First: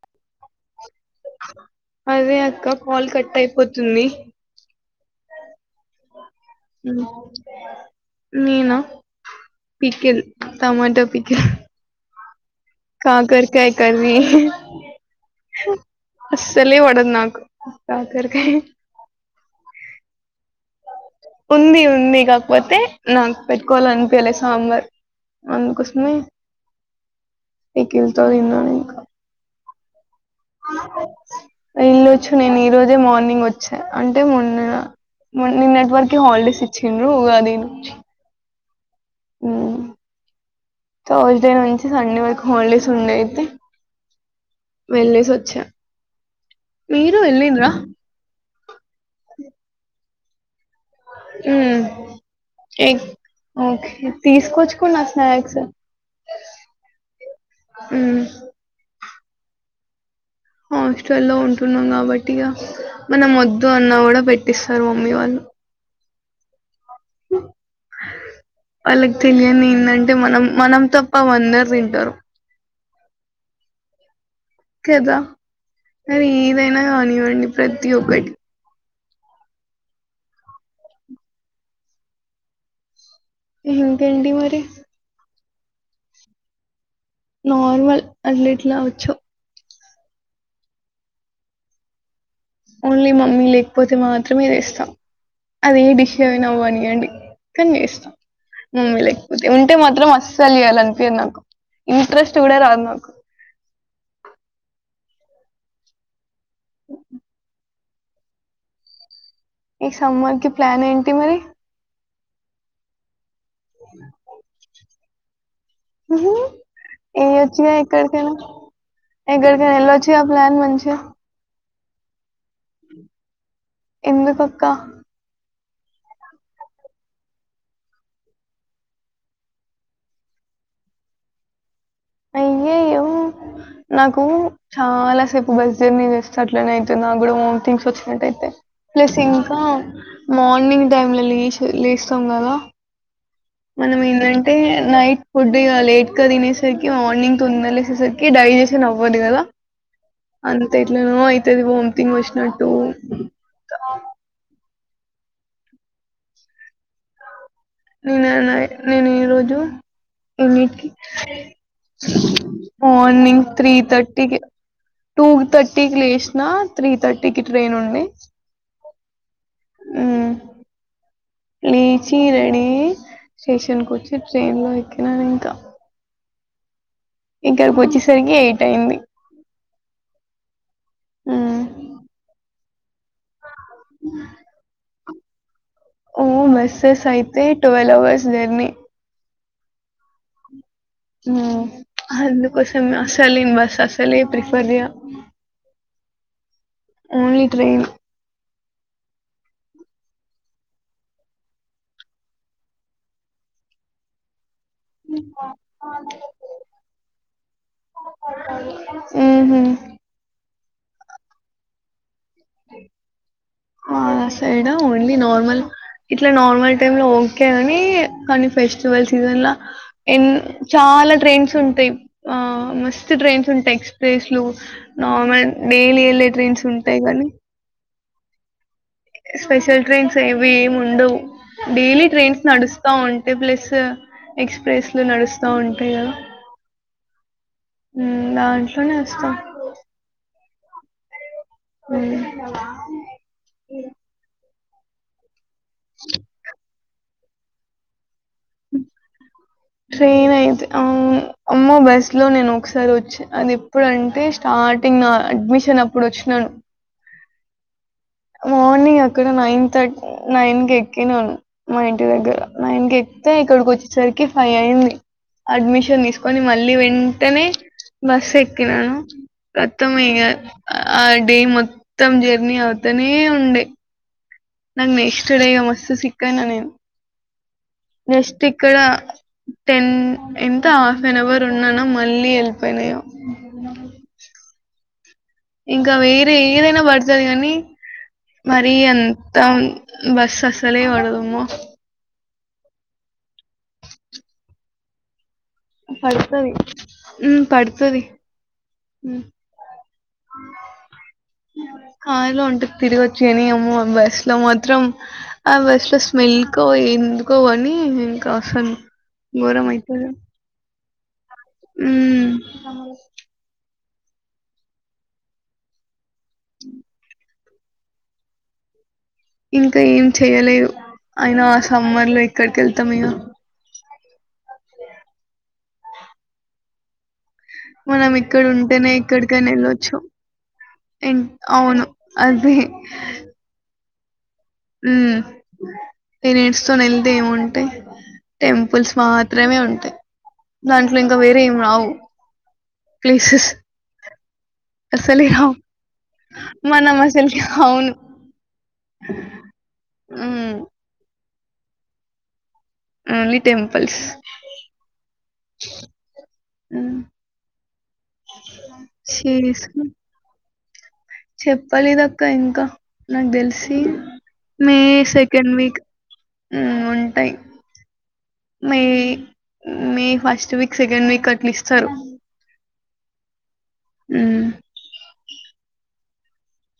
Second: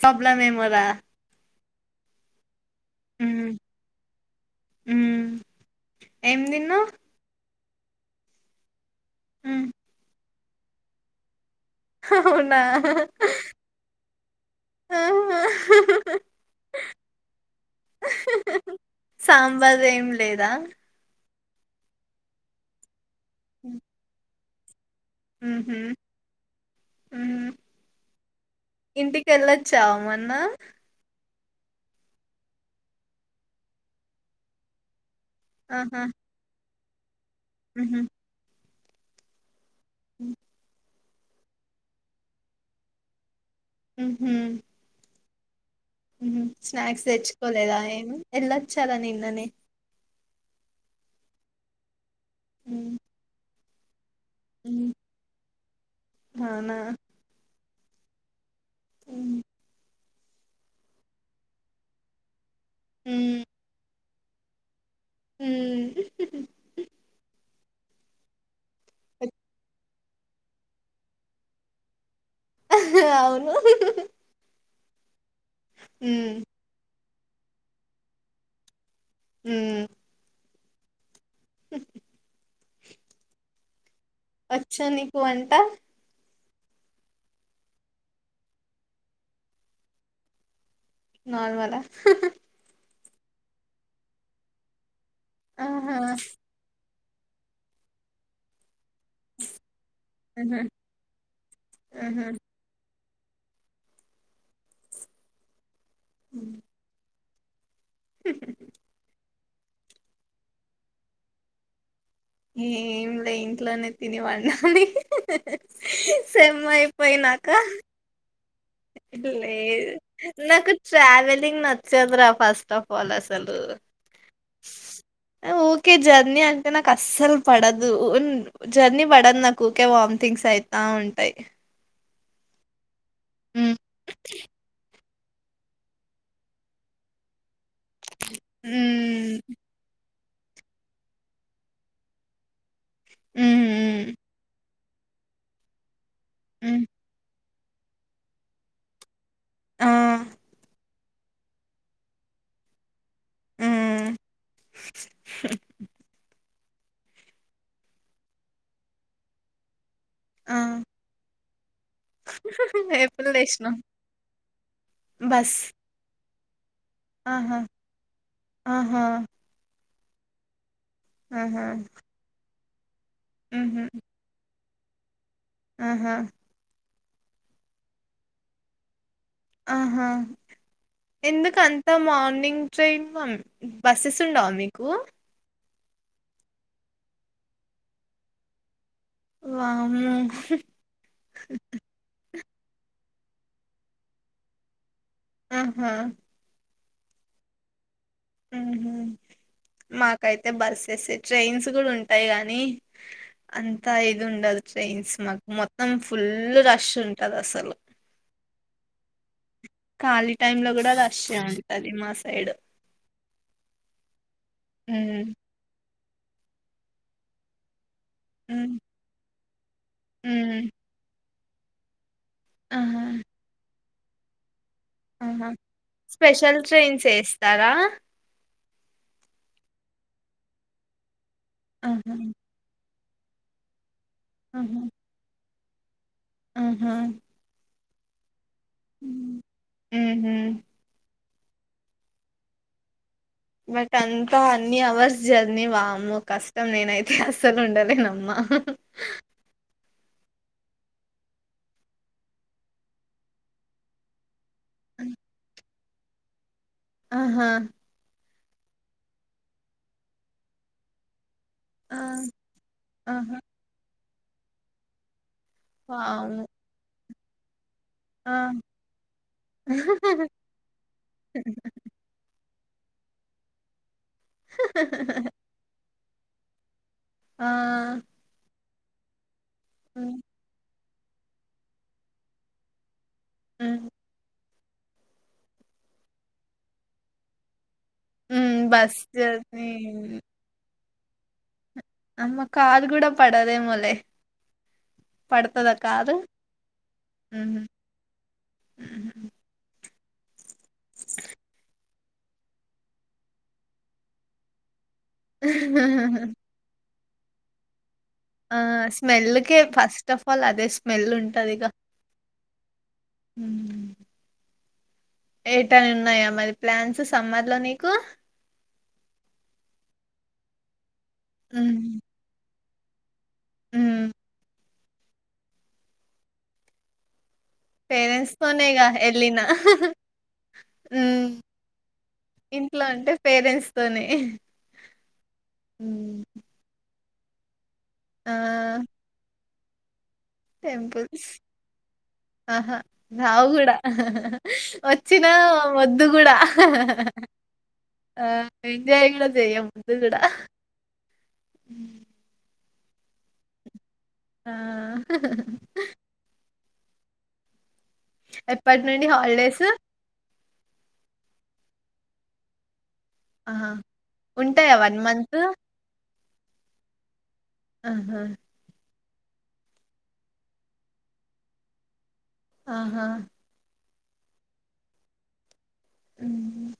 Problem ఏమోరా అదే అక్క కాల్ కట్ అయిపోతుంది మ్మ్ ఏమ్ తిన్నావ్ ఉమ్, నేనా ఉమ్ పికిల్ టమాట పికిల్ ఆవును కాకరకాయ కర్రీ ఆహా. అస్సలే పడదు నాకు కాకరకాయ సాంబార్ ఏం లేదా ఉంది ఉంది కాకపోతే నాకు పెట్టుకోవాలి అనిపియాలే సాంబార్ ఉహు అందుకోసమే ఉహు [unintelligible] చామన అ ఏల్ళొచ్చు నేను ఈ రోజే మార్నింగ్ వచ్చా అంటే మొన్న మార్నింగ్ నెట్వర్క్ హల్డేస్ చ్చిండ్రు ఉగా ఆ ఆ సోస్డే నుంచి సండే వరకు హోల్డేస్ ఉండే అయితే ఉహు చా స్నాక్స్ తెచ్చుకోలేదా ఏమి వెళ్ళొచ్చాలా నిన్ననే హు ఏ ఉమ్ ఓకే ఉమ్ తీసుకొచ్చుకున్న స్నాక్స్ అవునా హు ఉమ్ హాస్టల్ లో ఉంటున్నాం కాబట్టి ఇగ మనం ఉమ్ వద్దు అన్న గూడా పెట్టి తారు మమ్మీ వాళ్లు ఉమ్ అ వాళ్ళకి తెలియదు ఏంటంటే అంటే మనం మనం తప్ప అందరు తింటారు అవును కదా ఉమ్ అది ఏదైనా కానీ ప్రతి ఒకటి హు ఉహు అచ్చ నీకు అం త నార్మల్ అన్నిట్ల వచ్చు నార్మలా ఓన్లీ మమ్మీ లేకపోతే మాత్రమేచేస్తా అది ఏ ఆహా డిష్ అయిన అవ్వినివ్వండి కని చేస్తం మమ్మీ లేకపోతే ఉంటే మాత్రం అస్సలు ఆహా చేయాలనిపియాదు నాకు ఆహా ఇంట్రెస్ట్ కూడా రాదు నాకు ఉ ఈ సమ్మర్ కి ప్లాన్ ఏంటి మరి ఏ అంటే ఇంట్లోనే తిని వండాలి ఏ అయిపోయినాక వచ్చుగా ఏక్కడికి పోయనవ్ ఎక్కడికైన ఎల్లోచు గా ప్లాన్ మంచిగ నచ్చద్రా ఫస్ట్ ఆఫ్ ఆల్ అసల్ ఎందుకక్కా ఊకే జర్నీ అంటే నాకు అస్సలు పడదు జర్నీ పడదు నాకు ఊకే వామ్థింగ్స్ అయితా ఉంటయి అయ్య అయ్యో నాకు చాలా సేపు బస్ జర్నీ చేస్తే అట్లనే అయితే నా కూడా వామ్థింగ్స్ వచ్చి నట్టు అయితే ప్లెస్ ఉమ్ ఇంకా మార్నింగ్ టైమ్ లో లేషి లేస్తాం కదా ఉమ్ మనం ఏందంటే నైట్ ఫుడ్ ఇగ లేట్గ తినెస్ ఉమ్, సరికి మార్నింగ్ తొందరలేసేసరికి డైజెషన్ అవ్వదు కదా ఆ అంత ఎట్లానో అయితది వొంథింగ్ వచ్చినట్టు ఉమ్ నేను నినా నేను ఈ రోజు ఆ ఏన్నిటికీ ఎప్పుడు మార్నింగ్ త్రీ లేసినావ్ థర్టీకి టూ బస్ థర్టీ కి లెష్ నా త్రీ థర్టీకిి ఆహా ట్రైన్ ఉంది ఆహా ఉహ్ ఆహా లేచీ రెడీ అయి ఉ స్టేషన్ ఉహు కొచ్చి ట్రైన్ లో ఇంక ఆహా ఇకారికి వచ్చిసరికి ఏ టైం ఆహా మ్ ఎందుకంతా మార్నింగ్ ట్రైన్ ఉమ్ బస్సెస్ ఉండవు మీకు ఓ మస్సెస్ యితే ట్వెల్వ్ అవర్స్ జర్నీ వామూ ఉమ్ అందు కోసం అసలు బస్ అస ప్రిఫర్ ఆహా ఓన్లీ ట్రైన్ ఉహు మాకైతే బస్సెస్ ట్రైన్స్ కూడా ఉంటాయి గానీ అంతా ఇది ఉండదు ట్రైన్స్ మాకు మొత్తం ఫుల్ రష్ ఉంటది అసలు ఉహు కాలి టైమ్ల కూడ రష్ ఏ ఉంటది మా సై సైడు మా సైడా ఓన్లీ నార్మల్ ఇట్లా నార్మల్ టైమ్ లో ఓకే అని కానీ మ్మ్ ఫెస్టివల్ సీజన్ లా ఎన్ మ్మ్ చాలా ట్రైన్స్ తుంటాయి ఆ మస్ ఆహా టడ్రైన్స్ ఉంట ట ఎక్స్ ఫేస్లు నార్మల్ ఆహా డైలీ వెళ్ళే స్పెషల్ ట్రైన్స్ ఉంటాయి కానీ ఏస్తారా స్పెష్యల్ ట్రెయిన్స్ ఇవము ఉండవు డైలీ ఆహా ట్రైన్స్ నడుస్త స్తా ఉంటాయి ప్లస్ ఆహా ఎక్స్ప్రెస్ లు నడుస్త స్తా ఉంటాయి కదా ఆహా ఉమ్ అవును ఉమ్ ఉహుమ్ ఉమ్ బట్ అంతా ఎన్ని అవర్స్ జర్ అన్నీ వామ్మో కష్టం నేనై అస్సలు ఉండాలేనమ్మ ట్రైన్ అయితే అవును అమ్మో బస్ లో నేను ఒకసారి వచ్చి అది ఎప్పుడంటే స్టార్టింగ్ అడ్మిషన్ ఇప్పుడు వచ్చినాను ఆహా మార్నింగ్ అక్కడ నైన్ థర్టీ నైన్ కి ఎక్కినం మా ఆ ఇంటి దగ్గర మా ఇంటికి ఎక్తే ఆహా ఇక్కడికి వచ్చి సరికి ఫై అయింది అడ్మిషన్ తీసుకొని వామ్మో మళ్ళీ వె తని బస్ ఆ ఎక్కినాను మొత్తం ఇ ఆ డే మొత్తం జర్నీ అవుత అతనే ఉండే నక్ నెక్స్ట్ డే మస్త్ సిక్ కన నేన్ ఆ ఇక్కడ తెన్ హ్మ్ ఎంత తన్ ఎవర్ ఉన్నానో మళ్ళీ ఎళ్ళిపోయినాయో హ్మ్ ఇంకా వేరే ఏదైనా పడుతది కానీ హ్మ్ మరి బస్ ఎంత జర్నీ బస్ అసలే పడ అమ్మో అమ్మ కారు కూడం పడదేమో లే పడుతది ఉం ఊహూ పడుతది [inaudible] [inaudible] కారులో అంటే తిరిగచ్చు కని ఆమ్మో ఆ బస్సు లో మాత్రం ఆ బస్ లో స్మెల్ కో ఎందు కోవని ఆ స్మెల్ కె ఫస్ట్ ఆఫ్ ఆల్ అదే స్మే స్మేల్లు ఉం టదిగా ఉమ్ ఏటన్న ఉన్నాయా మరి ప్లాన్స్ సమ్మర్ ల నీకు ఇంకా ఏం చెయ్యలేదు. అయినా హ్మ్ సమ్మర్ లో ఏక్కడికి ఏల్ త్తం ఇగ హ్మ్ మనం పేరెంట్స్ ఇక్కడ తోనేగా ఉంటేనే ఎళ్ళినా ఏక్కడికైనా ఏళ్లొచ్చు హ్మ్ అవును. అది ఇంట్లో అంటే పేరెంట్స్ తోనే ఉ హ్మ్ టెనెంట్స్ తో నీ ఎల్ దేముంటయి ఆ టెంపుల్స్ మా ప్రేమే ఉంటయి టెంపుల్స్ ఆహా రావు ప్లేసెస్ కూడా అసలే వచ్చినా రావు మద్దు కూడా మనం అసలుకి అవును జయలో జయ ముందుగుడ అ ఉమ్ ఆ నీటేమ్ ఆ హ్ ఎప్పటి నుండి హాలిడేస్ చెప్పలేదు ఆక్క ఇంకా నాకు ఆహా దెలిసి ఉంటాయా May one month second week ఉ ఉంటాయి. ఆహా మీ ఫస్ట్ వీక్ సెకండ్ వీక్ అట్ల ఇస్తారు. ఆహా హ్ ఉహ్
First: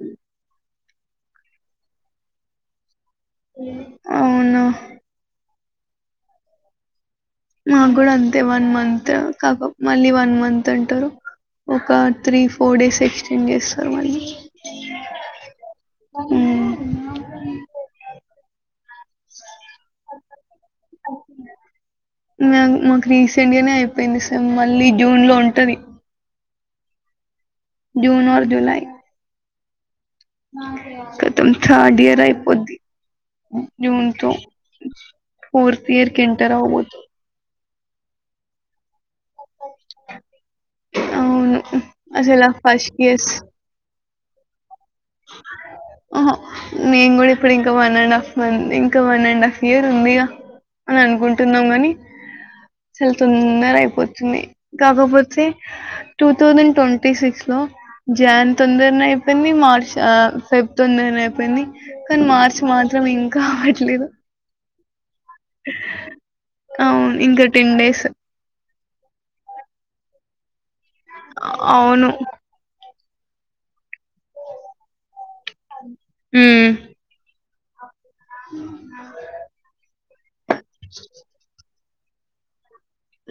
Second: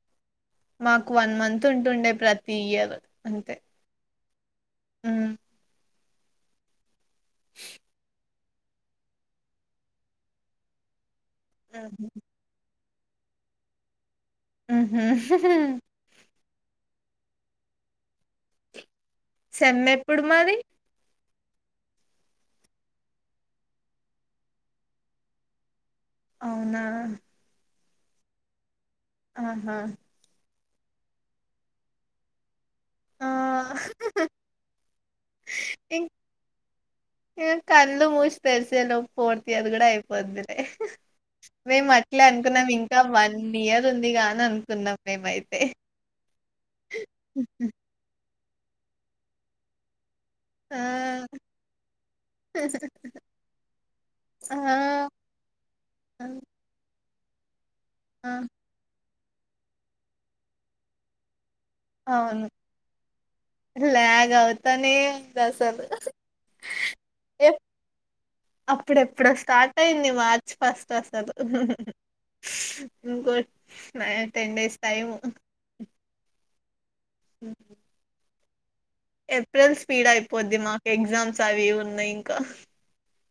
అ మాకు వన్ మంత్ ఉంటుండే ప్రతి ఇయర్ హ్ అవును హ్ మాగ్గుడ అం టి వన్ మంత్ కాక మళ్ళీ వన్ మంత్ అంటారు. ఒక ఆహా త్రీ ఫోర్ డేస్ నెక్స్ట్ ఎం చేస్తారు మరి ఉహు సేమ్ ఎప్పుడు మరి మాకు రీసెంట్ గానే అయిపోయింది సేమ్ మళ్ళీ జూన్ లో ఉంటది అవునా జూన్ ఆర్ జులై ఆహా కతం థర్డ్ ఇయర్ అయిపోద్ది ఆ జూన్ తొ ఫోర్త్ ఇంక ఇయర్ కి ఎంటర్ అవ్వబో త్ కళ్ళు ముసి తెరిసే లొప్ ఫోర్త్ ఇయర్ కూడా అయిపోది. అవును మేము అట్లే అసలు ఆ అనుకున్నాం ఫస్ట్ ఇంకా వన్ ఇయర్ ఉంది దిగా అని అనుకున్నాం. మేమైతే ఆహ నేను కూడా ఇప్పుడు ఇంకా వన్ అండ్ హాఫ్ ఉంది. ఇంకా వన్ అండ్ హాఫ్ ఇయర్ ఉంది గా ఆ అని అనుకుంటున్నాం. గాని చాలా తొందర అయిపోతునాయి. ఆ కాకపోతే టూ థౌసండ్ ట్వం టి సిక్సో ఆ జన్ తొందరనే అయి అన్ని మార్చ్ ఆ ఫెబ్ తొందరనే అయిపోయింది కానీ అవును మార్చి మాత్రం ఇంకా అవట్లేదు తనే అవును ఇంకా ఎప్- టెన్ డేస్ అప్పుడెప్పుడో స్టార్ట్ అయింది మార్చ్ ఫస్ట్ త స్ ద్ అవును ఇంకో నైన్ టెన్ డేస్ టైమ్ హ్మ్మ్ హు హమ్ ఏప్రిల్ స్పీడ్ అయిపో పోద్ది మాకు ఎగ్జామ్స్ అవి ఇవి ఉన్ నాయి ఇంకా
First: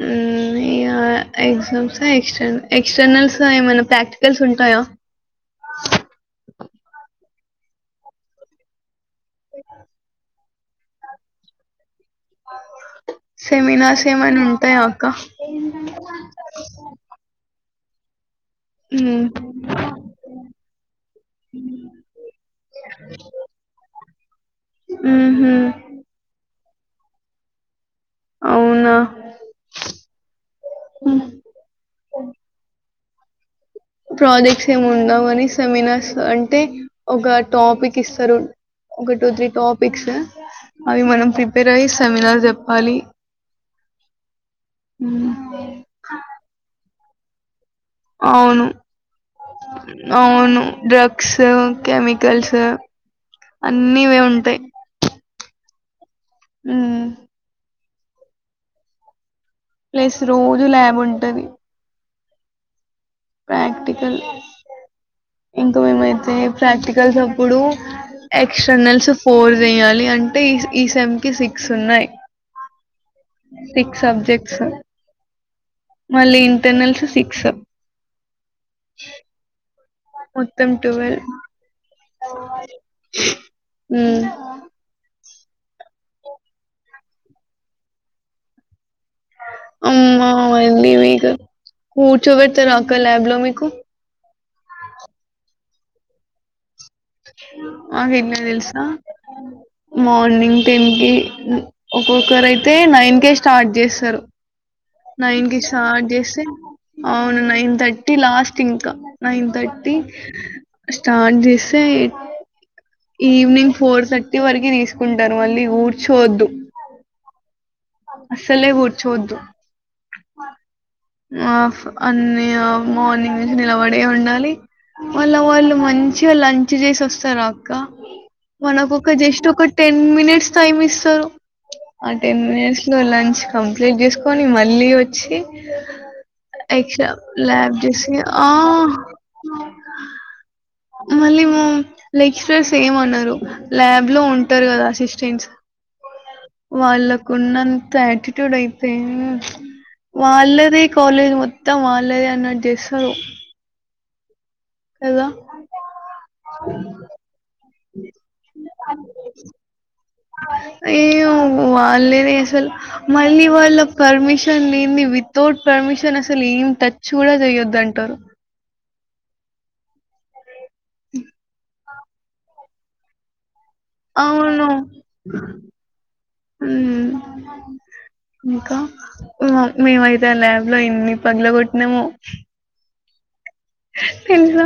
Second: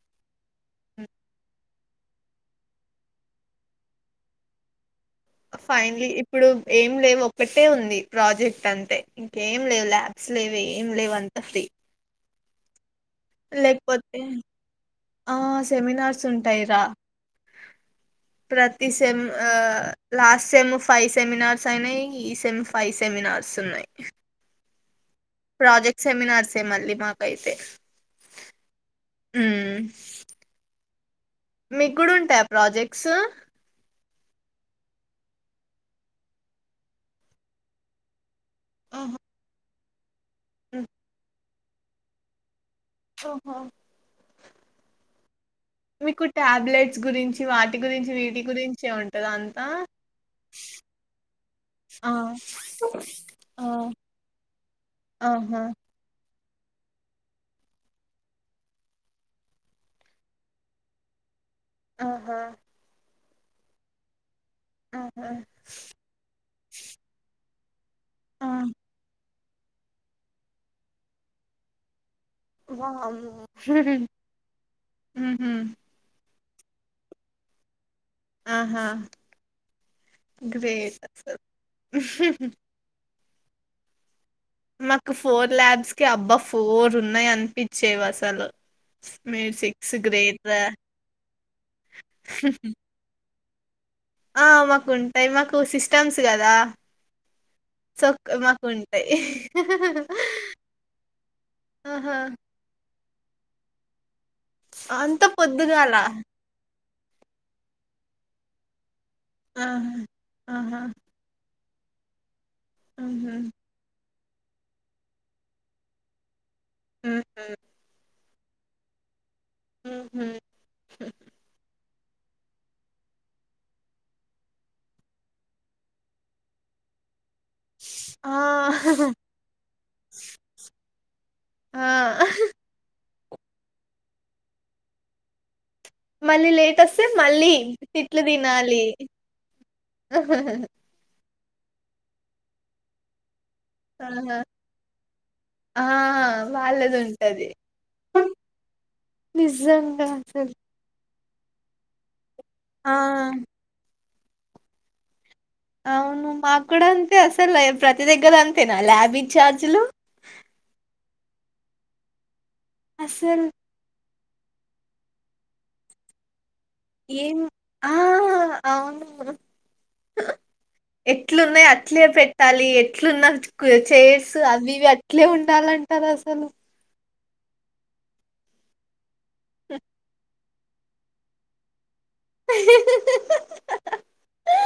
హమ్ ఇగ ఎగ్జామ్స్ ఎక్ ఎక్స్టర్నల్స్ ఏమైనా ప్రాక్టికల్స్ ఉంటాయా ఫైనన్లీ ఇప్పుడు ఏం లేవు ఒక్కట్ ఒకటే ఉంది ప్రాజెక్ట్ అంతే ఇంకేం లేవు ల్యాబ్స్ లేవు ఏం లేవు అంత ఫ్రీ ఆహా సెమినార్స్ లేకపోతే ఏమయినా ఉంటాయా అక్క ఆ సెమినార్స్ ఉంటాయి రా ప్రతి సేమ్ ఉమ్. లాస్ట్ సెమ్ ఫైవ్ సెమినార్స్ అయినాయి ఈ సెమ్ ఫైవ్ సెమినార్స్ ఉన్నాయి ఉహుం. ప్రాజెక్ట్ సెమినార్స్ తే మల్లి మాకయితే. అవునా ఉ మీకు కూడా ఉంటాయి ఆ ప్రాజెక్ట్ సొ ప్రాజెక్ట్స్ ఏం ఉండవు గని సెమినార్స్ అంటే ఒక టాపిక్ ఇస్తరు. ఒక టూ త్రీ టాప్ బిక్స్ అవి మనం ప్రీ పేర్అయి సెమినార్ జప్ ఓహో హ్మ్మ్ మీకు టాబ్లెట్ గురించి వాట్ అవును అవును డ్రగ్స్ ఆ కెమికల్స్ ఆ అన్నిఇవె ఉంటాయి ఆహా ఉ ప్లస్ రోజు ల్యాబ్ ఉంటది. ఆహా ప్రాక్టికల్ ఆహా ఇంకా మేమైతే ప్రాక్టికల్స్ అప్పుడు ఆ ఎక్స్టర్నల్స్ ఫోర్ చెయాలి అంటే ఈ సెమ్ కి సిక్స్ ఉన్నాయి వామ్ సిక్స్ సబ్జెక్ట్స్ ఉహు మళ్ళీ ఇన్ టర్నల్స్ సిక్స్ సబ్ ఆహా మొత్తం గ్రేట్ అసల్ ఉహు ఉ ఫోర్ ల్యాబ్స్ కి అబ్బా ఫోర్ ఉన్నాయి అనిపించేవి అసలు మీరు సిక్స్ అమ్మో గ్రేట్ రా మల్లి వీక్ కూర్చోబెడతారా అక్క మీకు ల్యాబ్ లో మీక్ కు ఆ మాకు ఉంటాయి మాకు సిస్ స్టమ్స్ కదా సో మాక్ ఎన్ని మాకు తెలుసా ఉంటాయి మార్నింగ్ టెన్ కి ఆహా ఒక్కొక్కరు అయితే నైన్ కె స్టార్ట్ చేస్తరు అంత నైన్ కి పొద్దుగాల స్టార్ట్ చేస్తే అవును నైన్ థర్టీ లాస్ట్ ఇంకా నైన్ ఆహా థర్టీ ఆహా దేయ్ ఉహు ఈవినింగ్ ఫోర్ థర్టీ ఇంటి వరికి తీసుకుంటారు మళ్ళీ కూర్చోవద్దు హమ్ అస్సలే కూర్చోవద్దు ఉహు ఆఫ్ అన్ని ఆ మార్నింగ్ నుంచి నిలబడే ఉండాలి మళ్ళ వాళ్ళు మంచిగా లంచ్ చేసి వస్త చూశారా అక్క ఆ మనకు ఒక జస్ట్ ఒక టెన్ మినిట్స్ టైమ్ ఇస్తారు ఆ టెన్ మినిట్స్ లంచ్ కంప్లీట్ చేసుకొని మళ్ళీ వచ్చి మళ్ళీ లేట్ వస్తే ఎక్స్ట్రా మళ్ళీ ల్యాబ్ చేసి తిట్లు ఆ తినాలి ఉహుహు మళ్ళీ మ లెక్చరర్స్ ఏం అనరు ల్యాబ్ లో ఆహా ఉంటారు కదా అసిస్టెంట్స్ ఆ వాళ్ళది వాళ్ళకు ఉంటది ఉన్నంత యాటిట్యూడ్ అయితే నిజంగా అసలు వాళ్ళదే కాలేజ్ మొత్తం వాళ్ళదే అన్నట్టు ఆ చేసరు కదా అవును మాకు కూడా అంతే అసలు ప్రతి దగ్గర అంతేనా ల్యాబ్ ఇంచార్జ్ లు వాళ్ళే తీస్ మళ్ళీ వాళ్ళ పర్మిషన్ లేంది వితౌట్ పర్మిషన్ అసలు ఏం టచ్ ఏ కూడా చెయ్యొద్దు ఆ అంటారు అవును ఎట్లున్నాయి అ అట్లే పెట్టాలి ఎట్లున్న చైర్స్ అవును అవి ఇవి అట్లే ఉండాలంటారు అసలు ఉమ్ ఇంకా మేమైతే ఆ ల్యాబ్ లో ఎన్ని పగలు కొట్టినమో తెల్సా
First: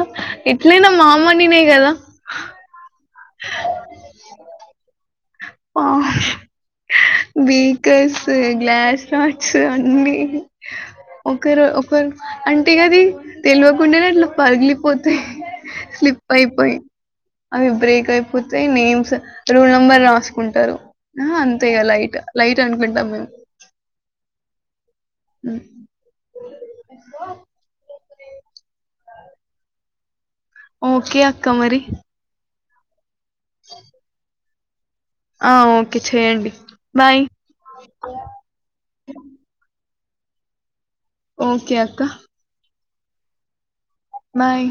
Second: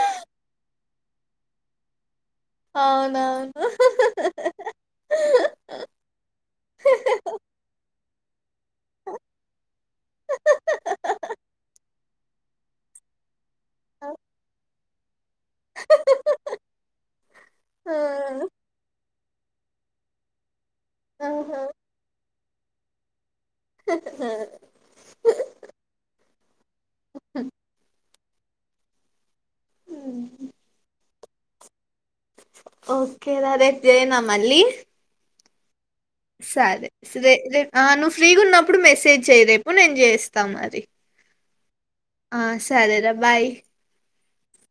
ఎట్లైనా మా మనినే కదా అవునవును ఆ డిటెల్స్ ఏ గ్లాస్ నాట్స్ అన్ని ఒకరు ఒకరు అంటే గది తెల్వకుండానే అట్లా పగిలిపో తే స్లిప్ అయిపోయి అవి బ్రేక్ అయిపోతే నేమ్స్ రూల్ నంబర్ రాసుకుంటారు ఆహా అంతే యిగా లైట్ లైట్ అనుకుంటాం మేము ఉ ఉమ్ హూ ఓకే అక్క మరి ఓ కెరా రేపు చేయనా మళ్లి ఆ ఓ సరే సరే నువ్వు ఫ్రీగా ఉన్నప్పుడు మెసేజ్ చెయి రేపు నేను చేస్తాం మరి ఓకే అక్క ఆ, సరేరా బాయ్ బాయ్